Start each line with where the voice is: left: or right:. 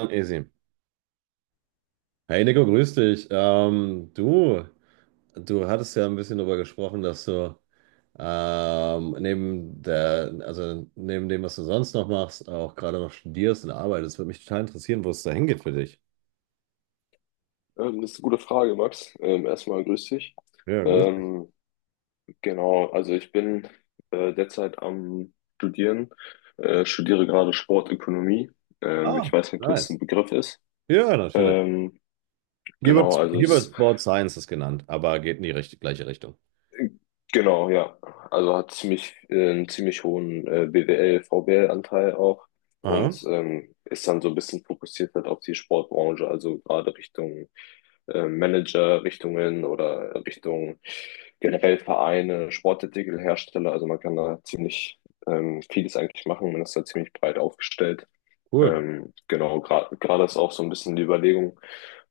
right: Easy. Hey Nico, grüß dich. Du, du hattest ja ein bisschen darüber gesprochen, dass du neben der, also neben dem, was du sonst noch machst, auch gerade noch studierst und arbeitest. Würde mich total interessieren, wo es da hingeht für dich.
left: Das ist eine gute Frage, Max. Erstmal grüß dich.
right: Ja, grüß dich.
left: Ähm, genau, also ich bin derzeit am Studieren, studiere gerade Sportökonomie.
right: Ah,
left: Ich weiß nicht, ob das
right: nice.
left: ein Begriff ist.
right: Ja, natürlich.
left: Ähm, genau, also
right: Hier
left: es
right: wird Board Sciences genannt, aber geht in die gleiche Richtung.
left: Genau, ja. Also hat ziemlich, einen ziemlich hohen BWL, VWL-Anteil auch
right: Aha,
left: und ist dann so ein bisschen fokussiert halt auf die Sportbranche, also gerade Richtung Manager, Richtungen oder Richtung generell Vereine, Sportartikelhersteller. Also man kann da ziemlich vieles eigentlich machen. Man ist da ziemlich breit aufgestellt.
right: cool.
left: Genau, gerade ist auch so ein bisschen die Überlegung,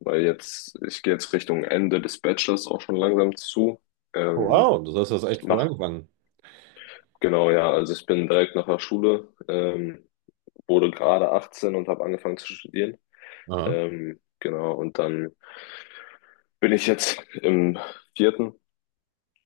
left: weil jetzt, ich gehe jetzt Richtung Ende des Bachelors auch schon langsam zu. Ähm,
right: Wow, du hast das echt früh
left: mach
right: angefangen.
left: Genau, ja. Also ich bin direkt nach der Schule, wurde gerade 18 und habe angefangen zu studieren.
right: Aha.
left: Genau, und dann bin ich jetzt im vierten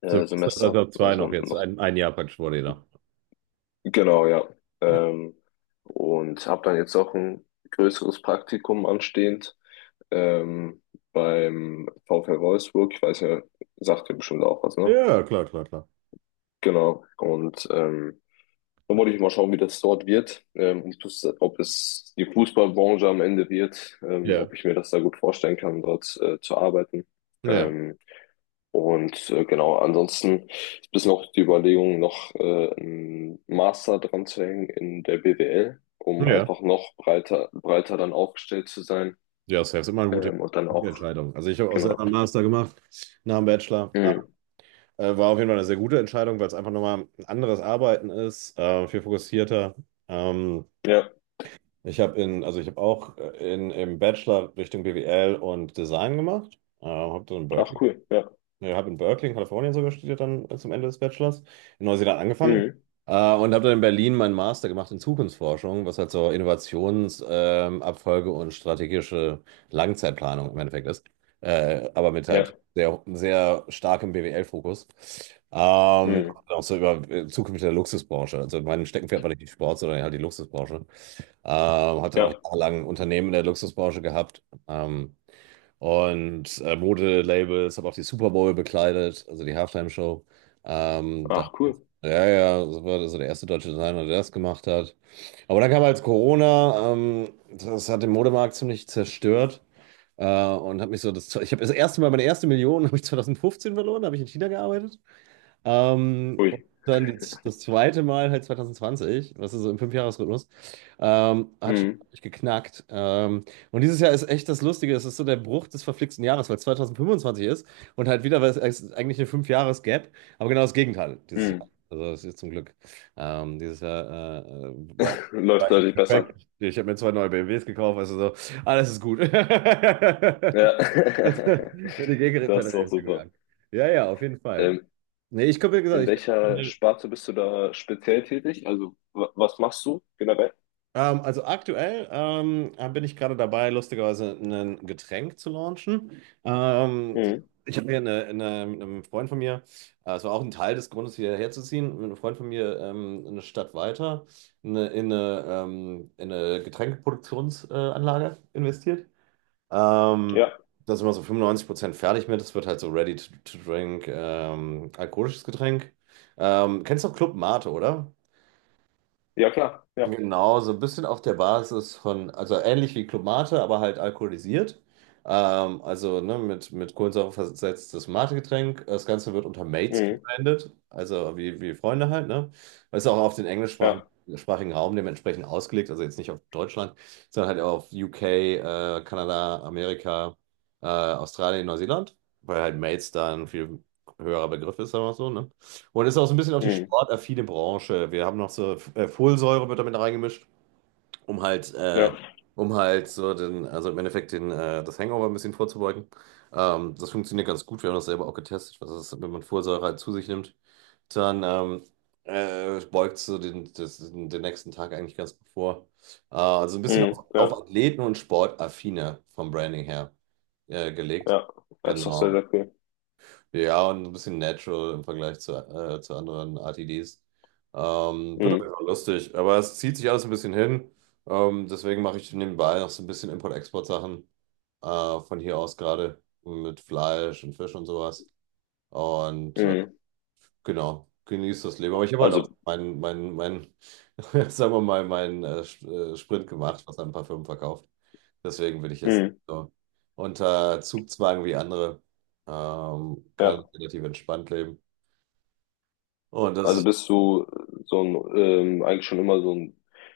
left: Semester,
right: Semester zwei
left: also
right: noch jetzt.
left: noch,
right: Ein Jahr praktisch vor dir noch.
left: genau, ja.
right: Ja.
left: Ähm, und habe dann jetzt auch ein größeres Praktikum anstehend ähm, beim VfL Wolfsburg. Ich weiß ja, sagt ihr bestimmt auch was, ne?
right: Ja, klar, klar, klar.
left: Genau. Dann wollte ich mal schauen, wie das dort wird, ob das, ob es die Fußballbranche am Ende wird, ob
right: Ja,
left: ich mir das da gut vorstellen kann, dort zu arbeiten.
right: ja,
left: Ähm, Ansonsten ist bis noch die Überlegung, noch einen Master dran zu hängen in der BWL, um
right: ja.
left: einfach noch breiter dann aufgestellt zu sein.
right: Ja, das ist immer eine gute,
left: Ähm, und dann
right: gute
left: auch,
right: Entscheidung. Also ich habe auch
left: genau.
right: selber einen Master gemacht nach dem Bachelor. Ah,
left: Mhm.
right: War auf jeden Fall eine sehr gute Entscheidung, weil es einfach nochmal ein anderes Arbeiten ist, viel fokussierter. Ähm,
left: Ja,
right: also ich habe auch im Bachelor Richtung BWL und Design gemacht. Habe dann in
left: ach
right: Berkeley,
left: cool, ja.
right: ja, habe in Berkeley, in Kalifornien sogar studiert, dann zum Ende des Bachelors. In Neuseeland angefangen.
left: Mhm.
right: Und habe dann in Berlin meinen Master gemacht in Zukunftsforschung, was halt so Innovationsabfolge Abfolge und strategische Langzeitplanung im Endeffekt ist. Aber mit halt
left: Ja,
right: sehr, sehr starkem BWL-Fokus.
left: mhm.
right: Auch so über Zukunft der Luxusbranche. Also mein Steckenpferd war nicht die Sport, sondern halt die Luxusbranche. Hatte auch
left: Ja,
right: jahrelang Unternehmen in der Luxusbranche gehabt. Ähm, Modelabels, habe auch die Super Bowl bekleidet, also die Halftime-Show. Ähm, da,
left: ach cool.
right: ja, ja, das war also der erste deutsche Designer, der das gemacht hat. Aber dann kam halt Corona, das hat den Modemarkt ziemlich zerstört. Äh, und habe mich so das, Ich habe das erste Mal meine erste Million habe ich 2015 verloren, da habe ich in China gearbeitet. Ähm, und
left: Ui.
right: dann die, Das zweite Mal halt 2020, was ist so im Fünfjahresrhythmus, hat schon
left: Mhm.
right: richtig geknackt. Und dieses Jahr ist echt das Lustige, es ist so der Bruch des verflixten Jahres, weil es 2025 ist und halt wieder, weil es ist eigentlich eine Fünfjahres-Gap, aber genau das Gegenteil dieses Jahr.
left: Mhm.
right: Also das ist zum Glück. Ähm, dieses Jahr äh, äh, war, war
left: Läuft
right: eigentlich
left: deutlich besser.
right: perfekt. Ich habe mir zwei neue BMWs gekauft, also so, alles ist gut.
left: Ja,
right: Die
left: das
right: Gegenteil
left: ist doch
right: ist
left: super.
right: gegangen. Ja, ja, auf jeden Fall.
left: Ähm,
right: Nee, ich glaube, wie gesagt,
left: in welcher Sparte bist du da speziell tätig? Also, was machst du generell?
right: also aktuell bin ich gerade dabei, lustigerweise ein Getränk zu launchen.
left: Mhm.
right: Ich habe hier mit einem Freund von mir, es war auch ein Teil des Grundes, hierher zu ziehen, mit einem Freund von mir eine Stadt weiter in eine Getränkeproduktionsanlage Anlage investiert. Ähm,
left: Ja,
right: Da sind wir so 95% fertig mit. Es wird halt so ready to drink, alkoholisches Getränk. Kennst du Club Mate, oder?
left: ja, klar. Ja,
right: Genau, so ein bisschen auf der Basis von, also ähnlich wie Club Mate, aber halt alkoholisiert. Also ne, mit Kohlensäure versetztes Mate-Getränk. Das Ganze wird unter Mates
left: mhm.
right: gebrandet, also wie Freunde halt, ne? Ist auch auf den englischsprachigen
left: Ja,
right: sprachigen Raum dementsprechend ausgelegt, also jetzt nicht auf Deutschland, sondern halt auf UK, Kanada, Amerika, Australien, Neuseeland, weil halt Mates da ein viel höherer Begriff ist, sagen wir mal so, ne? Und ist auch so ein bisschen auf die
left: mhm.
right: sportaffine Branche. Wir haben noch so Folsäure wird damit reingemischt, um halt, äh,
left: Ja,
right: um halt so den, also im Endeffekt den, das Hangover ein bisschen vorzubeugen. Das funktioniert ganz gut. Wir haben das selber auch getestet, was ist, wenn man Folsäure halt zu sich nimmt. Dann Beugt so den, das, den den nächsten Tag eigentlich ganz gut vor. Also ein bisschen
left: mhm.
right: auf
left: Ja,
right: Athleten und Sportaffine vom Branding her gelegt.
left: ja. Das ist doch sehr,
right: Genau.
left: sehr cool.
right: Ja, und so ein bisschen natural im Vergleich zu anderen RTDs. Wird auf
left: Mhm.
right: jeden Fall lustig, aber es zieht sich alles ein bisschen hin. Deswegen mache ich nebenbei noch so ein bisschen Import-Export-Sachen von hier aus gerade mit Fleisch und Fisch und sowas. Und äh,
left: Mhm.
right: Genau, genieß das Leben. Aber ich habe halt auch
left: Also,
right: sagen wir mal, meinen Sprint gemacht, was an Parfüm verkauft. Deswegen will ich jetzt
left: mhm.
right: so unter Zugzwang wie andere,
left: Ja,
right: kann relativ entspannt leben. Und das
left: also
right: ist,
left: bist du so ein, eigentlich schon immer so ein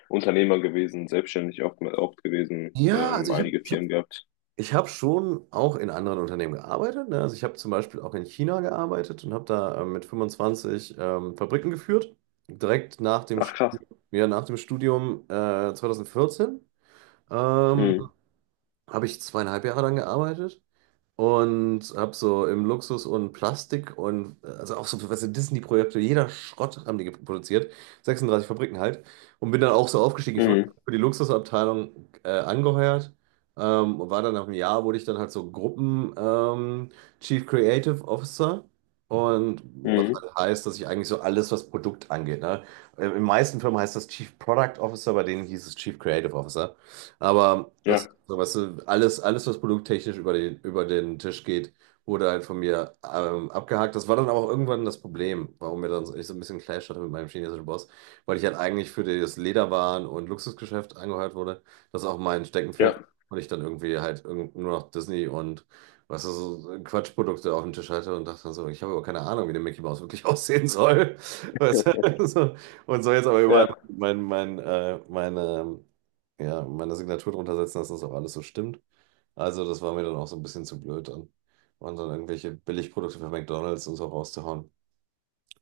left: Unternehmer gewesen, selbstständig oft gewesen,
right: ja,
left: einige Firmen gehabt.
right: ich hab schon auch in anderen Unternehmen gearbeitet. Ne? Also ich habe zum Beispiel auch in China gearbeitet und habe da mit 25 Fabriken geführt, direkt
left: Ach, krass.
right: Ja, nach dem Studium 2014. Ähm,
left: Mhm.
right: Habe ich zweieinhalb Jahre dann gearbeitet und habe so im Luxus und Plastik und also auch so, weißt du, Disney-Projekte, jeder Schrott haben die produziert, 36 Fabriken halt und bin dann auch so aufgestiegen. Ich wurde
left: Mhm.
right: für die Luxusabteilung angeheuert war dann nach einem Jahr wurde ich dann halt so Gruppen Chief Creative Officer. Und was
left: Mhm.
right: halt heißt, dass ich eigentlich so alles, was Produkt angeht. Ne? In den meisten Firmen heißt das Chief Product Officer, bei denen hieß es Chief Creative Officer. Aber das,
left: Ja,
right: so, weißt du, alles, was produkttechnisch über den Tisch geht, wurde halt von mir abgehakt. Das war dann aber auch irgendwann das Problem, warum ich so ein bisschen Clash hatte mit meinem chinesischen Boss, weil ich halt eigentlich für das Lederwaren- und Luxusgeschäft angeheuert wurde. Das ist auch mein
left: ja.
right: Steckenpferd. Und ich dann irgendwie halt irgend nur noch Disney und, was weißt du, so so Quatschprodukte auf dem Tisch hatte und dachte so, ich habe aber keine Ahnung, wie der Mickey Mouse wirklich aussehen soll. Weißt du? So. Und so jetzt aber überall
left: Ja.
right: mein, mein, meine ja, meine Signatur drunter setzen, dass das auch alles so stimmt. Also, das war mir dann auch so ein bisschen zu blöd dann. Und dann irgendwelche Billigprodukte von McDonald's und so rauszuhauen,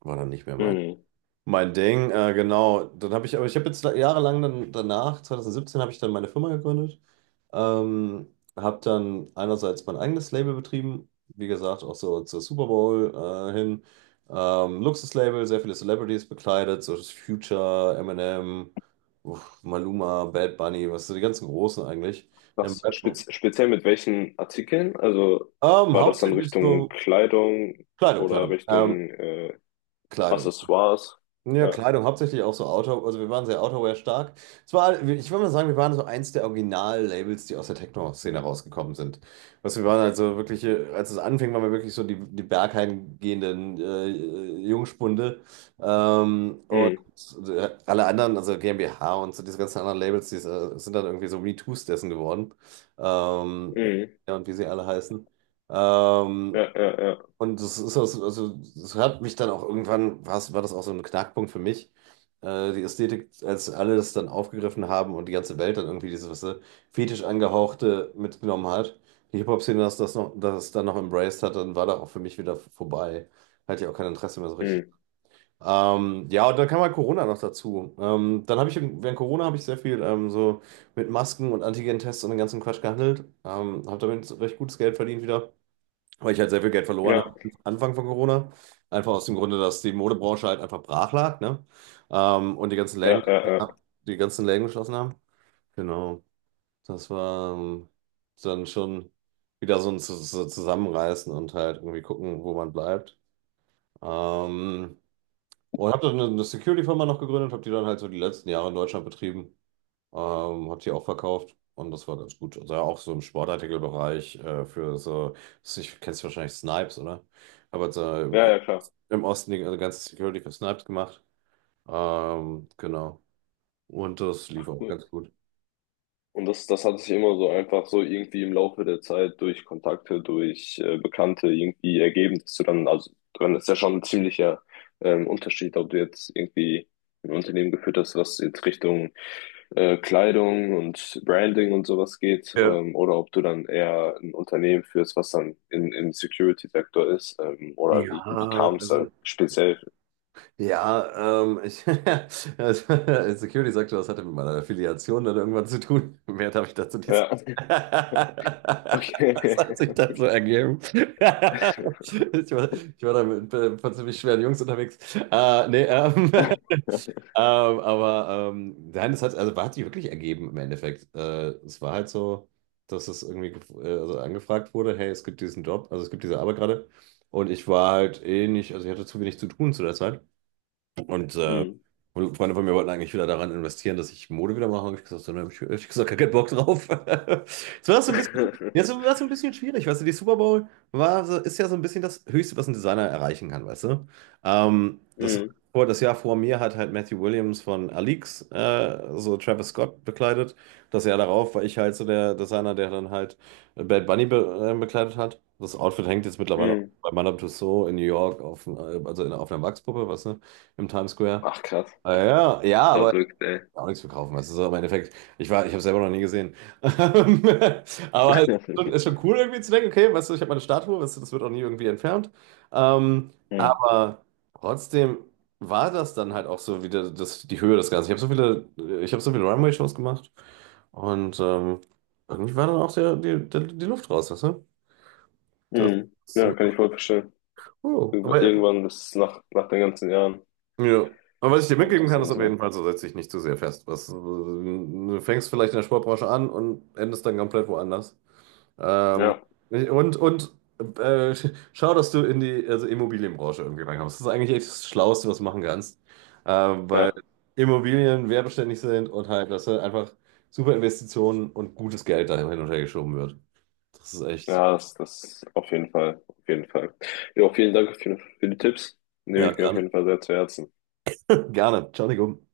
right: war dann nicht mehr
left: Hm.
right: mein Ding, genau. Dann habe ich, aber Ich habe jetzt jahrelang dann danach, 2017, habe ich dann meine Firma gegründet. Habe dann einerseits mein eigenes Label betrieben, wie gesagt, auch so zur Super Bowl hin. Luxuslabel, sehr viele Celebrities bekleidet, so das Future, Eminem, uff, Maluma, Bad Bunny, was sind die ganzen Großen eigentlich? Ähm,
left: Was
right: Rap-
left: speziell mit welchen Artikeln? Also war das dann
right: Hauptsächlich
left: Richtung
right: so
left: Kleidung
right: Kleidung,
left: oder
right: Kleidung.
left: Richtung
right: Kleidung.
left: Accessoires?
right: Ja,
left: Ja.
right: Kleidung, hauptsächlich auch so Outdoor, also wir waren sehr Outerwear stark. Zwar, ich würde mal sagen, wir waren so eins der Original-Labels, die aus der Techno-Szene rausgekommen sind. Was wir waren also Wirklich, als es anfing, waren wir wirklich so die bergheim gehenden Jungspunde. Ähm,
left: Hm.
right: Alle anderen, also GmbH und so diese ganzen anderen Labels, die sind dann irgendwie so MeToos dessen geworden. Ähm,
left: Hm.
right: ja, und wie sie alle heißen. Ähm,
left: Ja, ja, ja.
right: also das hat mich dann auch irgendwann, war das auch so ein Knackpunkt für mich. Die Ästhetik, als alle das dann aufgegriffen haben und die ganze Welt dann irgendwie dieses, weißt du, fetisch angehauchte mitgenommen hat. Die Hip-Hop-Szene, das dann noch embraced hat, dann war da auch für mich wieder vorbei. Hatte ich auch kein Interesse mehr so richtig.
left: Hm.
right: Ja, und dann kam halt Corona noch dazu. Während Corona habe ich sehr viel so mit Masken und Antigen-Tests und dem ganzen Quatsch gehandelt. Habe damit recht gutes Geld verdient wieder, weil ich halt sehr viel Geld verloren
left: Ja,
right: habe am Anfang von Corona. Einfach aus dem Grunde, dass die Modebranche halt einfach brach lag, ne? Ähm, und die ganzen
left: ja,
right: Läden,
left: ja, ja.
right: Die ganzen Läden geschlossen haben. Genau. Das war dann schon Wieder so ein Zusammenreißen und halt irgendwie gucken, wo man bleibt. Ähm, und habe dann eine Security-Firma noch gegründet, habe die dann halt so die letzten Jahre in Deutschland betrieben. Hat die auch verkauft und das war ganz gut. Also auch so im Sportartikelbereich für so, ich kennst wahrscheinlich Snipes, oder? Aber halt so
left: Ja, ja, klar.
right: im Osten die ganze Security für Snipes gemacht. Genau. Und das lief
left: Ach,
right: auch
left: cool.
right: ganz gut.
left: Und das hat sich immer so einfach so irgendwie im Laufe der Zeit durch Kontakte, durch Bekannte irgendwie ergeben, dass du dann, also dann ist ja schon ein ziemlicher Unterschied, ob du jetzt irgendwie ein Unternehmen geführt hast, was jetzt Richtung Kleidung und Branding und sowas geht,
right: Ja.
left: oder ob du dann eher ein Unternehmen führst, was dann im Security-Sektor ist, oder
right: Ja,
left: wie kam es da
right: also
left: speziell?
right: Ja, also, Security sagte, das hatte mit meiner Affiliation dann irgendwann zu tun. Mehr darf ich dazu nicht
left: Ja,
right: sagen. Das
left: okay.
right: hat sich dann so ergeben. Ich war, Ich war da mit ein paar ziemlich schweren Jungs unterwegs. Äh, nee, ähm, ähm, nein, hat sich wirklich ergeben im Endeffekt. Es war halt so, dass es irgendwie angefragt wurde, hey, es gibt diesen Job, also es gibt diese Arbeit gerade. Und ich war halt eh nicht, also ich hatte zu wenig zu tun zu der Zeit. Und äh,
left: Mm.
right: Freunde von mir wollten eigentlich wieder daran investieren, dass ich Mode wieder mache, und ich gesagt, so, ne, hab ich gesagt, gar keinen Bock drauf. Es war so ein bisschen, ja, so, war so ein bisschen schwierig, weißt du, die Super Bowl ist ja so ein bisschen das Höchste, was ein Designer erreichen kann, weißt du. Ähm, das,
left: Mm.
right: Das Jahr vor mir hat halt Matthew Williams von Alix, so Travis Scott bekleidet. Das Jahr darauf war ich halt so der Designer, der dann halt Bad Bunny be bekleidet hat. Das Outfit hängt jetzt mittlerweile auch
left: Mm.
right: bei Madame Tussauds in New York auf, auf einer Wachspuppe, weißt du, im Times Square.
left: Ach, krass.
right: Ah, ja, ja, aber
left: Verrückt, ey.
right: auch nichts verkaufen. Das ist auch im Endeffekt, ich habe selber noch nie gesehen. Aber es ist schon cool irgendwie zu denken, okay, weißt du, ich habe meine Statue, weißt du, das wird auch nie irgendwie entfernt. Ähm,
left: Hm.
right: aber trotzdem war das dann halt auch so wieder das, die Höhe des Ganzen. Ich habe so viele Runway-Shows gemacht und irgendwie war dann auch die Luft raus, weißt du? Das
left: Hm.
right: ist
left: Ja,
right: so,
left: kann ich voll verstehen.
right: cool.
left: Irgendwann, das nach, nach den ganzen Jahren,
right: Ja. Aber was ich dir
left: kommt
right: mitgeben
left: das
right: kann, ist
left: dann
right: auf
left: so.
right: jeden Fall, so setz dich nicht zu sehr fest. Du fängst vielleicht in der Sportbranche an und endest dann komplett woanders. Ähm,
left: Ja,
right: und und äh, Schau, dass du in die, also Immobilienbranche irgendwie reinkommst. Das ist eigentlich echt das Schlauste, was du machen kannst. Weil
left: ja,
right: Immobilien wertbeständig sind und halt, dass halt einfach super Investitionen und gutes Geld da hin und her geschoben wird. Das ist echt.
left: ja, das, das auf jeden Fall, auf jeden Fall. Ja, vielen Dank auf für die Tipps. Nehme
right: Ja,
left: ich mir auf
right: gerne.
left: jeden Fall sehr zu Herzen.
right: Gerne. Ciao, Nico.